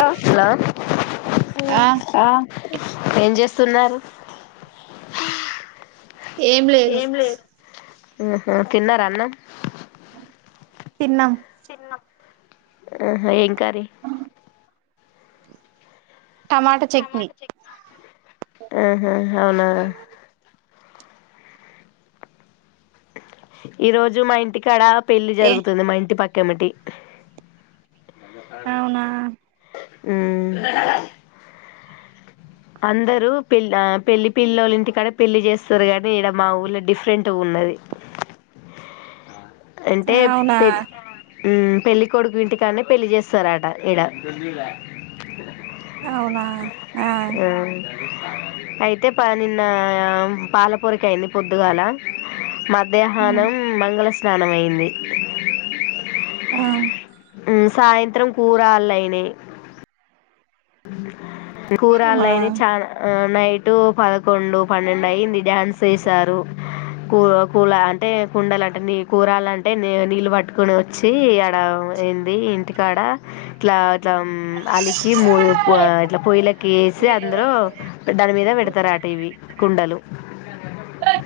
Hello ఆ ఏం చేస్త సున్నాల్ ఏం లేదు ఓహొ తిన్నరా అన్నం తిన్నామ్ ఒహో ఏం కరీ టమాట చట్నీ ఒహొ హొ అవునా ఈ రోజు మా ఇంటికాడ పెళ్లి ఏ జరుగుతుంది మా ఇంటి పక్ కమిటి అవునా ఉమ్ అందరూ పెళ్ ఆ పెళ్లి పిల్లోల్ ఇంటికాడ పెళ్లి చేస్తారు కానీ ఇడ మా ఊళ్ళ డిఫరెంట్ గా ఉన్నది అంటే అవునా పెళ్ ఉమ్ పెళ్లి కొడుకు ఇంటికాడనే పెళ్లి చేస్తారట ఇడ అవునా ఆ అయితే పా నిన్న పాలపొరక అయింది పొద్దుగాల మధ్యాహ్నం మంగళస్ స్నానమయ్యింది ఆ సాయంత్రం కూరాళ్ళైనయి [inaudible] ఆ కూరాళ్ళైనయి చాలా ఆ నైటు పదకొండు పన్నెండు అయింది డ్యాన్స్ చేసారు కూ కూల అంటే కుండలు అంటే నీ కూరాలు అంటే నీళ్ళు పట్టుకొని వచ్చి ఆడ ఏంది ఇంటికాడ ఇట్లా మో తం అలికి మూల్ పువ ఇట్లా పొయ్యిలెక్క చేసి అందరు దాని మీద పెడతారు అట ఇవి కుండలు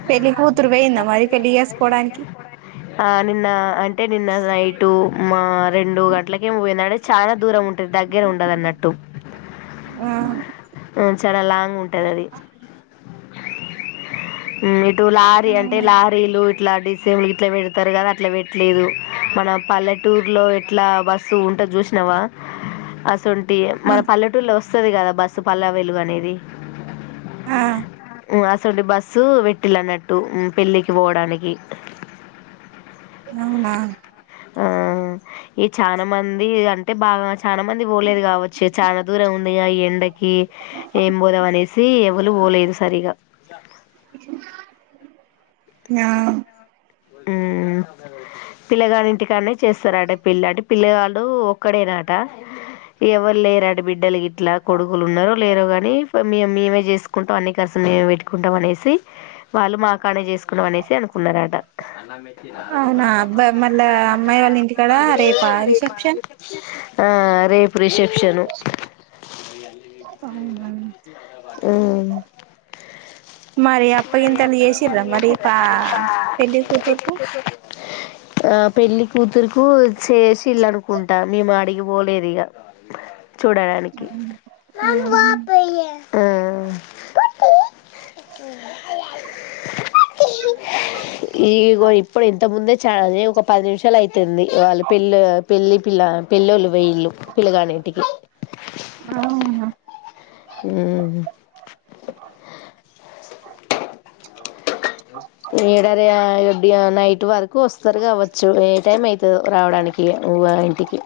పెళ్లి కూతురు పోయిందా మరి పెళ్లి చేసుకోవడానికి ఆ నిన్న అన్ టె నిన్న నైటు మా రెండు గంటలకేమో పోయినారు చాలా దూరం ఉంటది దగ్గర ఉండదన్నట్టు ఆ ఆ చాలా లాంగ్ ఉంటది అది ఉమ్ టు లారీ అంటే ఆ లారీలు ఇట్లాంటి సేమ్ ఇట్లా పెడతారు కదా అట్లా పెట్టలేదు మన పల్లెటూర్ లో ఎట్లా బస్సు ఉంటది చూసినావా అస్ సొంటి మన వస్తది కదా బస్సు పల్లా వెలుగు అనేది ఆ ఉ అసొంటి బస్సు వెట్టిల్లన్నట్టు ఉ పెళ్ళికి పోవడానికి అవునా ఆ ఈ చాలా మంది అంటే బాగా చాలా మంది పోలేదు కావచ్చు చాలా దూరం ఉందిగా ఈ ఎండ కి ఏం పోదాం అనేసి ఎవలు పోలేదు సరిగా న్యా ఉ పిల్లగాని ఇంటికాడనే చేస్తారట పెళ్లి అట పిల్లవాళ్ళు ఒక్కడేనాట ఇవ్వల్ లేరు అట బిడ్డలు ఇట్లా కొడుకులు ఉన్నారో లేరో కాని మే మేమే చేసుకుంటాం అన్ని ఖర్చు మేమే పెట్టుకుంటాం అనేసి వాళ్ళు మా కాడనే చేసుకుంటాం అనేసి అనుకున్నారట అన్నా మ నారా అవునా అబ్బాయి మళ్ళా బాబా అమ్మాయి వాళ్ళ ఇంటికాడ రేపా [unintelligible] ఆ రేపు రిసెప్షను అవునులే ఉ మరి అప్పగింతలు చేసిర్రా మరి పా పెళ్ళి కూతుర్కు ఆ పెళ్ళికూతురుకు చేసి ఇల్ళ అనుకుంటా మే మడిగిం పోలేదిగా చూడడానికి ఆ ఇ [inaudible] [inaudible] ఇది ఇదిగో ఇప్పుడే ఇంతకు ముందే చ ఒక పది నిమిషాలు అయితుంది వాళ్ళు పెళ్ళి పెళ్ళి పిల్ల పెళ్ళోళ్ళు పొయిళు పిల్లగాన్నింటికి అవునా హ ఏడ ర రేపు డే నైట్ వరకు వస్త స్తరు గావచ్చు ఏ టైం అయి రావడానికి ఊవా ఇంటికి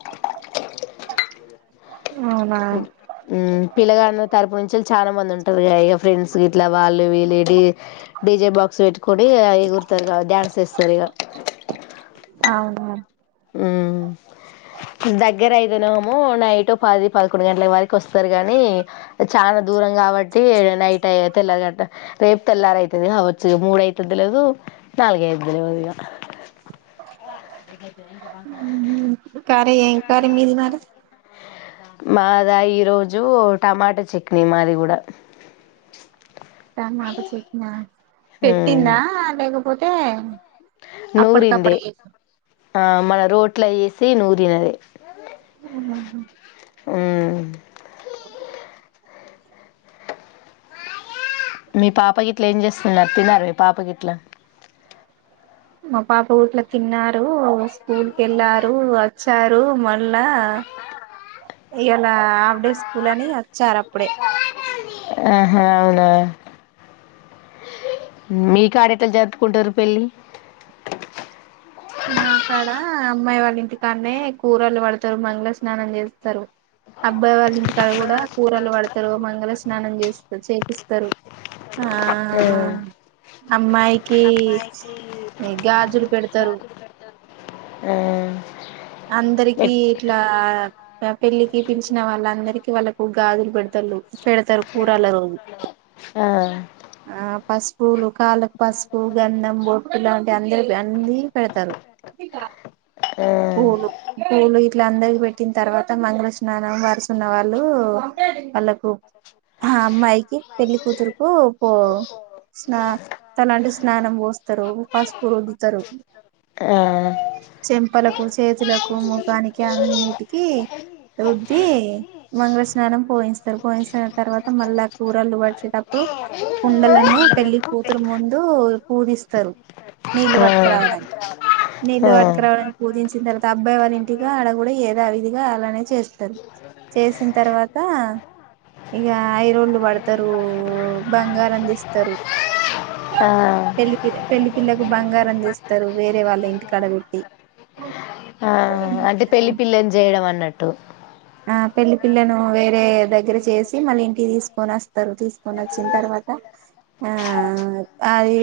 అవునా ఉ పిల్లగాడన్న తరపు నుంచి చాలా మంది ఉంటారుగ ఇక ఫ్రెండ్స్ ఇట్లా వాళ్ళు వీళ్ళు డీ డీజే బాక్స్ పెట్ కుడి ఎగుర్తరు ఇగ డ్యాన్స్ వేస్తరు ఇగ అవునా ఆ దగ్గర ఐతేనేమో నైట్ పది పదకొండు గంటల వరకు వస్తారు. కాని చాలా దూరం కాబట్టి నైట్ అయ్యే తెల్లారు గట్ట రేపు తెల్లారయితుది కావచ్చు. మూడుయితది తెలియదు, నాలుగయితది తెలవదు ఇగ. ఉ హ్ కర్రి ఏం కర్రీ మీది మరి మాద ఈరోజు టమాటా చట్నీ మాది కూడా టమాట చెట్నా పెట్టిండా లేకపోతే నూరిందే అప్పటికప్పుడు చేసా ఆ మన రోట్లో ఏసి సి నూరినదే ఆ ఊ మీ పాప గిట్లా ఏం చేస్తుంది తిందా మీ పాప గిట్లా మా పాప ఊట్ల తిన్నారు స్కూల్ కెళ్ళారు వచ్చారు మళ్ళా ఇయాల హాఫ్ డే స్కూల్ అని వచ్చారు అప్పుడే ఆహా అవునా మీ కాడెట్ల జరుపుకుంటారు పెళ్ళి మా కాడ అమ్మాయి వాళ్ళ ఇంటికానే కూరలు పడతారు మంగళ స్నానం చేస్తారు అబ్బాయి వాళ్ళ ఇంటికాడ కూడా కూరలు పడతారు మంగళ స్నానం చేస్ చేపిస్తారు ఆ అమ్మాయికి గాజులు పెడతారు ఆ అందరికి ఇట్లా పెళ్ళికి పిలిచిన వాళ్ళందరికి వాళ్ళకు గాజులు పెడతల్లు పెడతారు కూరల రోజు నీళ్ళు పట్టుకురావాలి ఆ పస్ పూలు కాళ్ళకు పసుపు గంధం బొట్టు లాంటి అందరు అన్నీ పెడతారు నీళ్ళు పూలు పట్టుకురావాలి పూలు ఓ ఇట్లా అందరికి పెట్టిన తర్వాత మంగళ స్నానం వరుసున్నవా ళ్ళు వాళ్ళకు ఆ అమ్మాయికి పెళ్లి కూతురుకు పో స్నా తలంటి స్నానం పోస్తారు పసుపు రుద్దుతారు అబ్బాయి చెంపల ను చేతులకు ముఖానికి అన్నిటికి రుద్ది మంగళ స్నానం పోయించతరు పోయించిన తర్వాత మళ్ళా కూరలు వడిచేటప్పుడు కుండలను పెళ్లి కూతురు ముందు పూజిస్తరు నీళ్లు పట్టుకురావడానికి నీళ్లు వాళ్ళ పట్టుకురావడాని పూజించిన తర్వాత అబ్బాయి వాళ్ళింటిగా ఆడ కూడా ఏదావిధిగా అలానే చేస్తారు చేసిన తర్వాత ఇగ ఐరోళ్లు పడతారు బంగారందిస్తారు ఆ పెళ్లి పిల్లకు బంగారం చేస్తారు వేరే వాళ్ళ ఇంటి కాడబెట్టి ఆ ఉ అంటే పెళ్లి పిల్లని చేయడం అన్నట్ట్ ట్టు ఆ పెళ్లి పిల్లను వేరే దగ్గర చేసి మళ్ళీ ఇంటికి తీసుకొనోస్తరు తీసుకోనొచ్చిన తర్వాత ఆ అది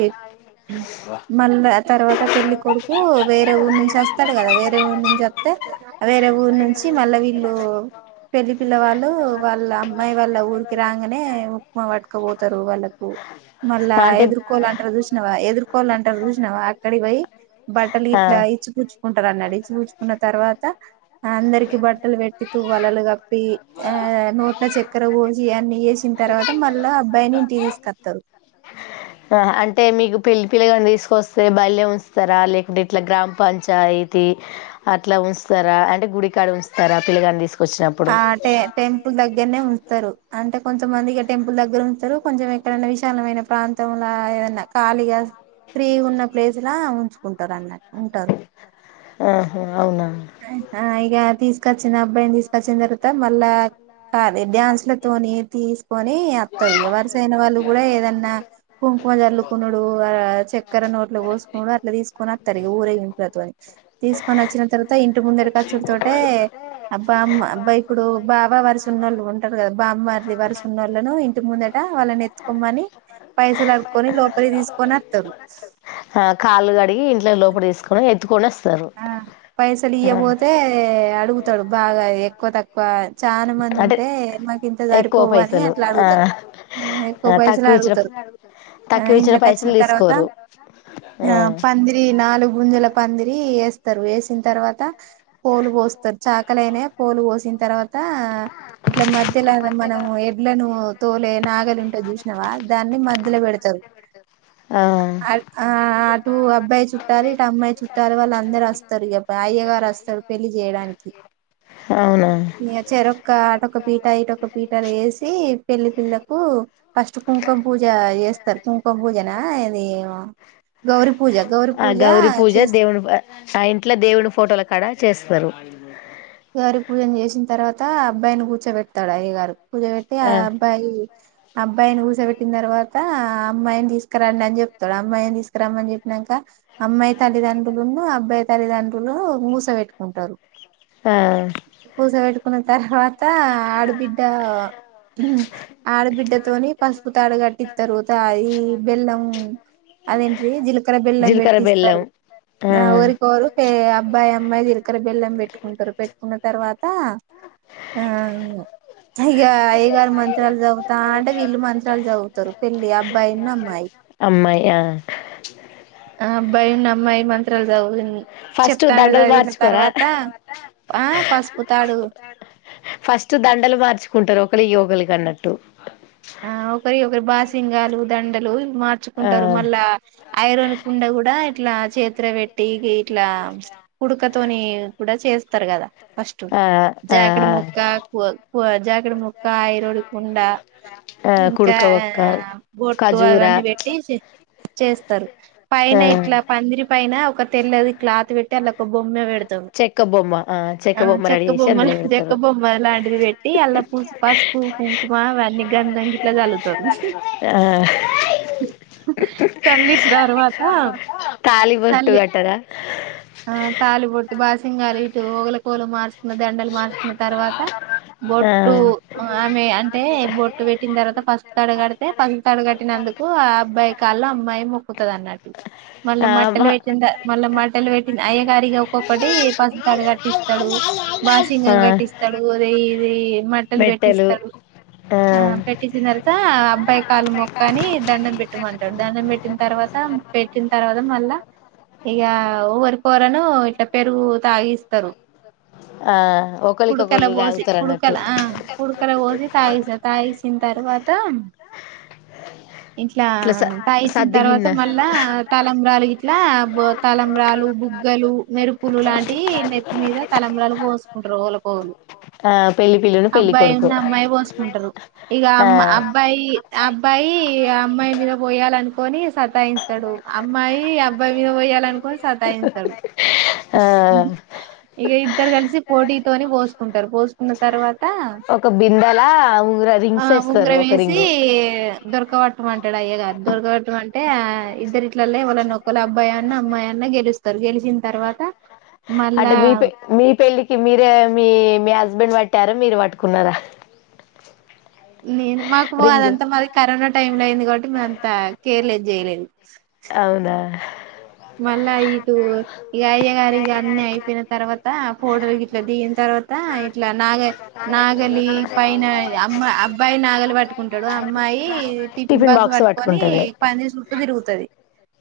మళ్ళ తర్వాత పెళ్లి కొడుకు వేరే ఊరు నుంచి వస్తాడు కదా వేరే ఊరు నుంచి వత్తే వేరే ఊరు నుంచి మళ్ళ వి ళ్ళు పెళ్లి పిల్ల వాళ్ళు వాళ్ళ అమ్మాయి వాళ్ళ ఊరికి రాంగానే ఉక్మా పట్టుకపోతారు వాళ్ళకు మళ్ళ అంటే ఎదుర్కోలంటారు చూస్ నావా ఎదుర్కోలంటారు చూసినవా అక్కడికి పోయి బట్టలు ఆ ఇట్లా ఇచ్చిపుచ్ కుంటారన్నడి ఇచ్చి పుచ్చుకున్న తర్వాత అందరికి బట్ ట్టలు పెట్టితూ వలలు కప్పి ఆ నోట్ల చక్కెర పోసి అన్ని చేసిన తర్వాత మళ్ళా అబ్బాయిని ఇంటికి తీస్కత్తారు అంటే మీకు పెళ్ళి పిలగాని తీసుకొస్తే బయలే ఉంచుతారా లేకుంటే ఇట్లా గ్రామ పంచాయతీ అట్లా ఉంచుతారా అంటే గుడికాడ ఉంచుతారా పిల్లగాని తీసు ఆ టె టెంపుల్ దగ్ గ్గరనే ఉంతారు అంటే కొంచెమంది ఇగ టెంపుల్ దగ్గర ఉంచరు కొంచెం ఎక్కడన్నా విశాలమైన ప్రాంతం లాగేదన్నా ఖాళీగా ఫ్రీ ఉన్న ప్లేస్లా ఉంచుకుంటారు అన్నట్ ఉంటరు ఆహా అవునా ఆ ఇగ తీసుకొచ్చిన అబ్బాయిని తీస్ వచ్చిన తర్వాత మళ్ళా కాది డ్యాన్స్లతోని తీసుకొని అత్తారు ఇగ వరసైన వాళ్ళు కూడా ఏదన్నా కుంకుమ జల్లుకునుడు ఆ చక్కరనోట్ల పోసుకొనుడు అట్లా తీసుకొనత్తరు ఇగ ఊరేగింపులతోని తీసుకోనచ్చిన తర్వాత ఇంటిముందకచ్చుడు తోటే అబ్ బామ్మ అబ్బా ఇప్పుడు బావ వరుసున్నోళ్ళు ఉంటారు కదా బామ్మరిది వరుసున్నోళ్ళను ఇంటి ముందట వాళ్ళని ఎత్తుకోమని పైసలు అడుక్కొని లోపలికి తీసుకోనత్తరు ఆ కాళ్ళు కడిగి ఇంట్లో లోపటికి తీసుకొని ఎత్తుకొని వస్ ఆ పైసలుయపోతే అడుగుతాడు బాగా ఎక్కువ తక్కువ చానా మంది అంటే ఉంటే మాకు ఇంత ఎక్కువ సరిపోవు అని పైసలు అట్లా ఆ అడుగుతారు, ఎక్కువ ఆ పైసలు తక్కువ ఇచ్చిన అడుగుతారు, ఆ తక్కువ ఇచ్చిన ఇంట్లోకి పైసలు వచ్చిన తర్వాత తీసుకోరు ఆ పందిరి నాలుగు ముంజుల పంది ఇ వేస్తారు వేసిన తర్వాత పోలు పోస్తారు, చాకలైనా పోలు పోసిన తర్వాత ఇట్లా మధ్యలో మనం ఎడ్లను తోలే నాగలు ఉంటే చూసినవా, దాన్ని మధ్యలో పెడతారు ఆ అటు అబ్బాయి చుట్టాలు ఇటు అమ్మాయి చుట్ చుట్టాలు వాళ్ళు అందరు వస్తారు ఇగా, అయ్యగారు వస్తారు పెళ్లి చేయడానికి, అవునా చెరొక్క అటొక్క పీట ఇటక పీటాలు వేసి పెళ్లి పిల్లకు ఫస్ట్ కుంకుమ పూజ చేస్తారు కుంకుమ పూజనా ఇది గౌరి ఆ గౌరి పూజ దేవుని చు ఆ ఇంట్లో దేవుని ఫోటోలు కాడా చేస్తారు అయ్యగారి పూజను చేసిన తర్వాత, అబ్బాయిని కూర్చోబెడతాడు అయ్యగారు, పూజ పెట్టి ఆ అబ్బాయి అబ్బాయిని కూూసబెట్టిన తర్వాత అమ్మాయిని తీసుకురండి అని చెప్తాడు, అమ్మాయిని తీసుకురామ్మని చెప్పినాక అమ్మాయి తల్లిదండ్రులున్న అబ్బాయి తల్లిదండ్రులు మూసబెట్టుకుంటారు. ఆ కూూసబెట్టుకున్న తర్వాత ఆడబిడ్డ ఆడబిడ్డతోని పసుపు తాడు కట్టిస్తారు త ఈ బెల్లం అదేంటి జి అక్కడ బెల్లం జీలకర్ర బెల్లం పెట్టిస్తారు నా ఆ ఊరికిరు అబ్బాయి అమాయిిలక బల్లం పెట్టుకుంటారు పె ఉన్న తర్వాత ఆ ఇగ అయ్యగారు మంత్రాలు చదువుతా అంటే వీళ్ళు మంత్రాలు చదువుతారు, పెళ్లి అబ్బాయిని అమ్మాయి అమ్మాయియా ఆ అబ్బయి అమ్మాయి మంత్రాలచదావుదం ఫస్ట్ దండలు మార్చుకోర ఆ పసుపుతాడు ఫస్ట్ దండలు మార్చుకుంటారు ఒకళ య మలి కన్నట్టు ఆ ఒకరి ఒకరి బాసింగాలు దండలు ఆ మార్చుకుంటారు మళ్ళా ఐరోడి కుండ కూడా ఇట్లా చేతి పెట్టి ఇట్లా కుడుకతోని కూడా చేస్తారు కదా ఫస్ట్ ఆ ఆ జాకడి ముక్క జాకడి ముక్క ఐరోడి కుండ ఆ ఇంకా కుడుక వక్క బొట్టు ఖజూరా అవన్నీ పెట్టి చేస్త తారు ఆ పైనట్లా పందిరి పైన ఒక తెల్లది క్లాత్ పెట్టి అందు ఒక బొమ్మె పెడు చెక్క బొమ్మ ఆ బొమ్మ రెడీ చెక్క చేసి బొమ్మ అందులో చెక్క పెడతారు బొమ్మ ఎలా అడిది పెట్టి అలా పూ పసుకు కకు మా వెళ్ళ ఆ సల్లిస్ తర్వాత కాలి పట్టు సల్లి కట్టద బాసింగారు ఇటు గల కోలు మార్చుకున్న దండలు మార్చుకున్న తర్వాత ఆ బొట్టు ఆమె అంటే బొట్ తర్వాత పస్పు తడుగడితే పస్ తడుగట్టినందుకు ఆ అబ్బాయి కాల్లో అమ్మాయి మొక్కుతుంది అన్నట్టు మల్ల ఆ మట్టలు మా పెట్టింద మల్ల మ ట్టలు పెట్టి అయ్యగారికి ఒక్కొక్కటి పసుపు తాడు కట్టిస్తడు ఆ [unintelligible] కట్టిస్తడు [unintelligible] రీ మట్టలు మెట్టెలు పెట్టిస్తరు ఆ పెటిించిందర క అబ్బాయి కాళ్లు మొక్కు అని దండం పెట్టు మంటాడు. దండం పెట్టిన తర్వాత పెట్టిన తర్వాత మళ్ళా ఇగా ఎ వరి పోరను ఇట్లా పెరుగు తాగిస్తారు. ఆ ఒకలీ కుడుకల ఒకలు పోసి తాగుతారు అన్నట్టు కుడుకల కాయిసిన తరువాత ఇంట్లా ఇట్లా స తాగిచ్చిన తర్వాత సద్దిగిన్న మళ్ళా తలం బ్రాలు గిట్లా తలంబ్రాలు బుగ్గలు మెరుపులు లాంటివి నెత్తి మీద తలంబ్రాలు పోసుకుంటారు. ఓలకు ఓలు ఆ పెళ్లి పిల్లను పెల్లి కొడుకు ఇగ ఆ అమ్మ అబ్బాయి అబ్బాయి అమ్మాయి మీద పోయ్యాలనుకోని సతాయిస్తాడు అమ్మాయి అబ్బాయి మీద పోయాలనుకోని సతాయిస్తాడు ఆ ఇగ ఇద్దరు కలిసి పోటీతోని పోసుకుంటారు. పోసుకున్న తర్వాత ఒక బిందెలా ఉంగరా ఆ రింగ్స్ వేస్తారు ఉంగరం ఒక వేసి రింగు దొరకవాట్ ట్టు అంటాడు. అయ్య గారు దొరకవట్టు మంటే ఇద్దరు ఇట్లల్లె ఇవాళ్ళన్న వోక్కల్లే అబ్బాయి అన్న అమ్మాయి అన్న గెలుస్తారు. గెలిచిన తర్వాత అంటే మళ్ళా మీ మీ పెళ్ళికి మీరే మీ మీ హాస్ హస్బెండ్ వట్టారా మీరు వట్టుకున్నారా నేను మాకు రింగు అదంతా మరి కరోనా టైం అయింది కాబట్టి మ అంత కేర్లేదు చేయలేను అవునా మళ్ళా ఇటు ఇక అయ్య గారు ఇ అన్నిీ అయిపోయిన తర్వాత ఫోటోలుకి ఇట్లా దిగిన తర్వాత ఇట్లా నాగ నాగలి పైనా అమ్మ అబ్ అబ్బాయి నాగలు పట్టుకుంటాడు. అమ్మాయి యి టిఫిన్ బాక్స్ పట్టుకొని పందిరి చుట్టు తిరుగుతది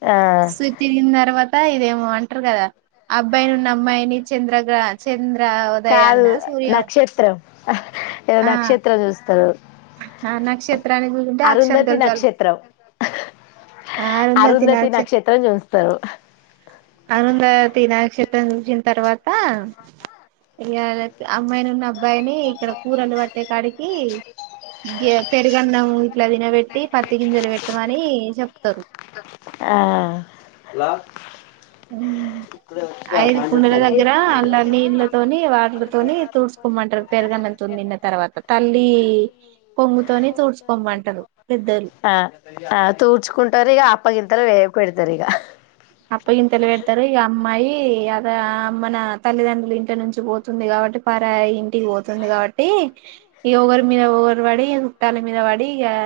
ఆ తిరిగిన తర్వాత ఇదేమో అంటారు. గాదా అబ్బానున్నీ అమ్మాయిని చంద్రగ్ర చంద్ర కాదు నక్షత్రం ఏదో నక్షత్రం చూస్తారు. ఆ నక్షత్రాలు వుంటే ఆ అరుంధతి అక్షంతలు చళ్ళు నక్షత్రం అరుంధతి నక్ష నక్షత్రం చూస్తారు అరూంధతి నక్షత్రం చూసిన తర్వాత ఇగా అమ్మాయిని ఉన్నీ అబ్బాయిని ఇక్కడ కూరలు పట్టే కాడికి పెరుగన్నం ఇట్లా తినబెట్టి పత్తి గింజలు పెట్టుమని చెప్తారు. ఆ ఐదు కుండల దగ్గర అల్ల నీళ్లతోని వాటిలతోని తుడ్చుకోమంటారు. పెరుగన్నం తోని తీన్న తర్వాత తల్లి కొంగుతోని తుడ్చుకోమంటారు. పెద్దలు ఆ ఆ తూడ్చుకుంటరూ ఇగ అప్పగింతలు రే పెడుతారు ఇగ అప్పగింతలు పెడతారు ఇక అమ్మాయి అద మన తల్లిదండ్రులు ఇంట నుంచి పోతుంది కాబట్టి పారయి ఇంటికి పోతుంది కాబట్టి ఇక ఒకరి మీద ఒకరు పడి చుట్టాల మీద పడి ఇక